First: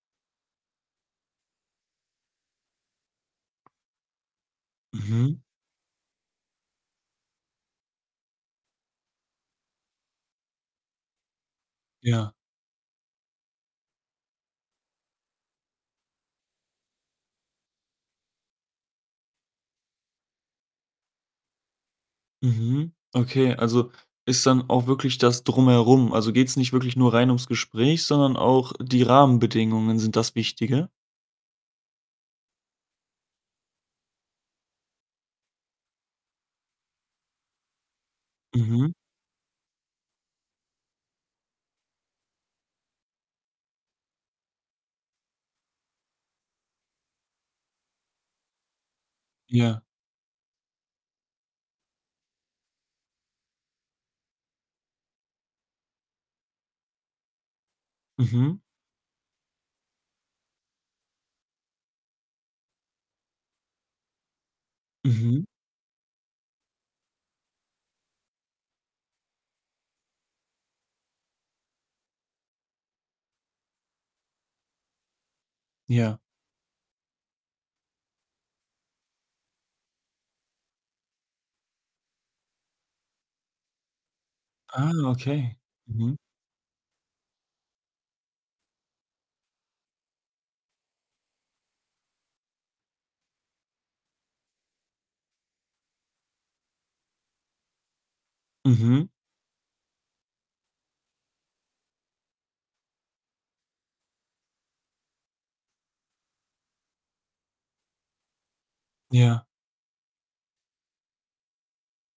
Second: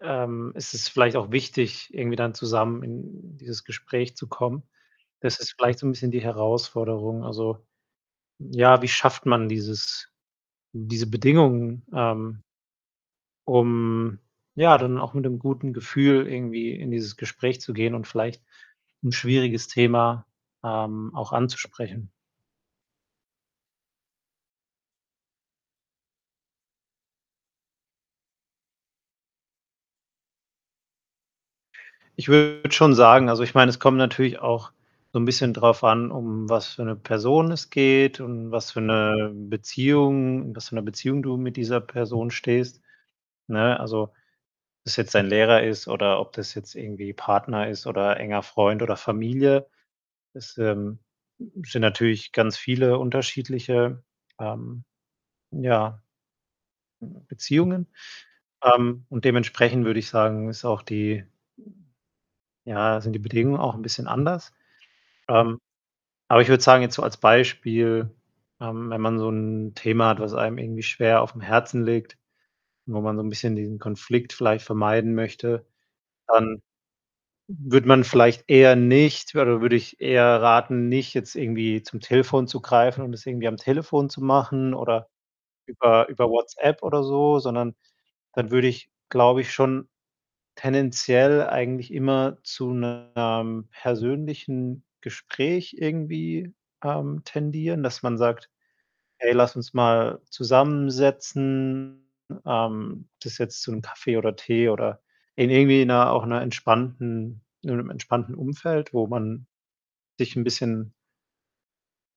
Ähm, es ist vielleicht auch wichtig, irgendwie dann zusammen in dieses Gespräch zu kommen. Mhm. Das ist vielleicht so 'n bisschen die Herausforderung. Also, ja, wie schafft man dieses diese Bedingungen, Ja. ähm um ja, dann auch mit 'nem guten Gefühl irgendwie in dieses Gespräch zu gehen und vielleicht 'n schwieriges Thema, ähm, auch anzusprechen? Mhm. Okay. Also, ist dann auch wirklich das Drumherum? Also, geht's nicht wirklich nur rein um's Gespräch, sondern auch die Rahmenbedingungen sind das Wichtige? Ich würde schon sagen also, ich meine, es kommt natürlich auch so 'n bisschen drauf an, um was für 'ne Person es geht und was für Mhm. 'ne Beziehung in was für 'ner Beziehung du mit dieser Person stehst, ne? Also, ob das jetzt dein Lehrer ist oder ob das jetzt irgendwie Partner ist oder enger Freund oder Familie. Ja. Das, ähm, sind natürlich ganz viele unterschiedliche, ähm, ja hm, Beziehungen. Mhm. Ähm, und dementsprechend würde ich sagen, ist auch die ja, sind die Bedingungen auch 'n bisschen anders. Mhm. Ähm, aber ich würde sagen, jetzt so als Beispiel, ähm, wenn man so 'n Thema hat, was einem irgendwie schwer aufm Herzen liegt, wo man so 'n bisschen diesen Konflikt vielleicht vermeiden möchte, Ja. dann würde man vielleicht eher nicht oder würde ich eher raten, nicht jetzt irgendwie zum Telefon zu greifen und das irgendwie am Telefon zu machen Ah, oder okay. über Mhm. über WhatsApp oder so, sondern dann würde ich, glaube ich, schon tendenziell eigentlich immer zu 'nem persönlichen Gespräch irgendwie, ähm, tendieren, dass man sagt: Mhm. „Hey, lass uns mal zusammensetzen.“ Ähm, ob das jetzt zum Kaffee oder Tee oder in irgendwie 'ner auch 'ner entspannten in 'nem entspannten Umfeld, wo Ja. man sich 'n bisschen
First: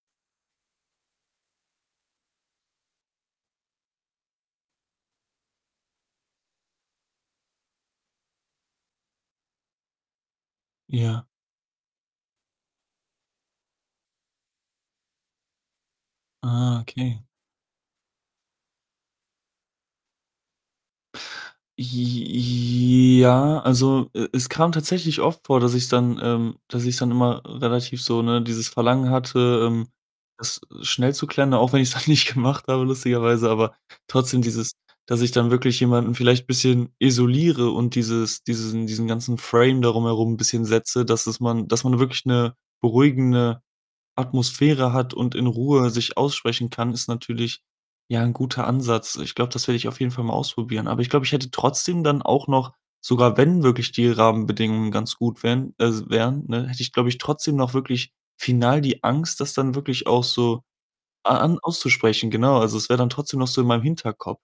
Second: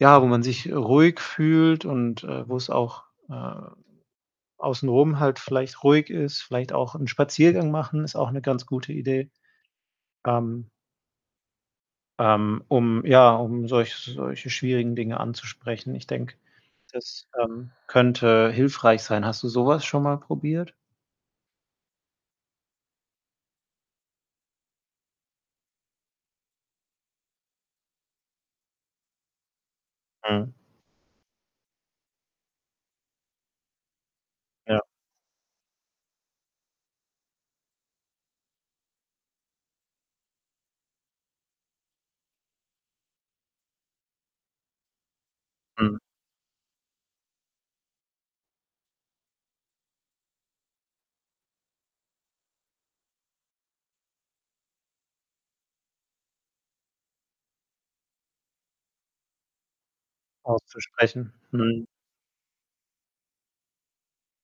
ja, wo man sich ruhig fühlt und, äh, wo's auch, ähm, außenrum halt vielleicht ruhig ist. Vielleicht auch 'n Spaziergang machen ist auch 'ne ganz gute Idee, ähm Ja. ähm, um, ja um solch solche schwierigen Dinge anzusprechen. Ich denke, Ah, okay. das, ähm, könnte hilfreich sein. Hast du so was schon mal probiert? J j ja, also, e es kam tatsächlich oft vor, dass ich dann, ähm dass ich dann immer relativ so, ne, dieses Verlangen hatte, ähm, Mhm. das schnell zu klären, auch wenn ich's dann nicht gemacht habe lustigerweise. Aber trotzdem dieses Ja. dass ich dann wirklich jemanden vielleicht bisschen isoliere und dieses diesen diesen ganzen Frame darum herum bisschen setze, dass es man dass man wirklich 'ne beruhigende Atmosphäre hat und in Ruhe Mhm. sich aussprechen kann, ist natürlich, ja, 'n guter Ansatz. Ich glaube, das werde ich auf jeden Fall mal ausprobieren. Aber ich glaube, ich hätte trotzdem dann auch noch, sogar wenn wirklich die Rahmenbedingungen ganz gut wären als wären, ne, hätte ich, glaube ich, trotzdem noch wirklich final die Angst, das dann wirklich auch so Auszusprechen. a an Mhm. auszusprechen. Genau, also, es wäre dann trotzdem noch so in meinem Hinterkopf.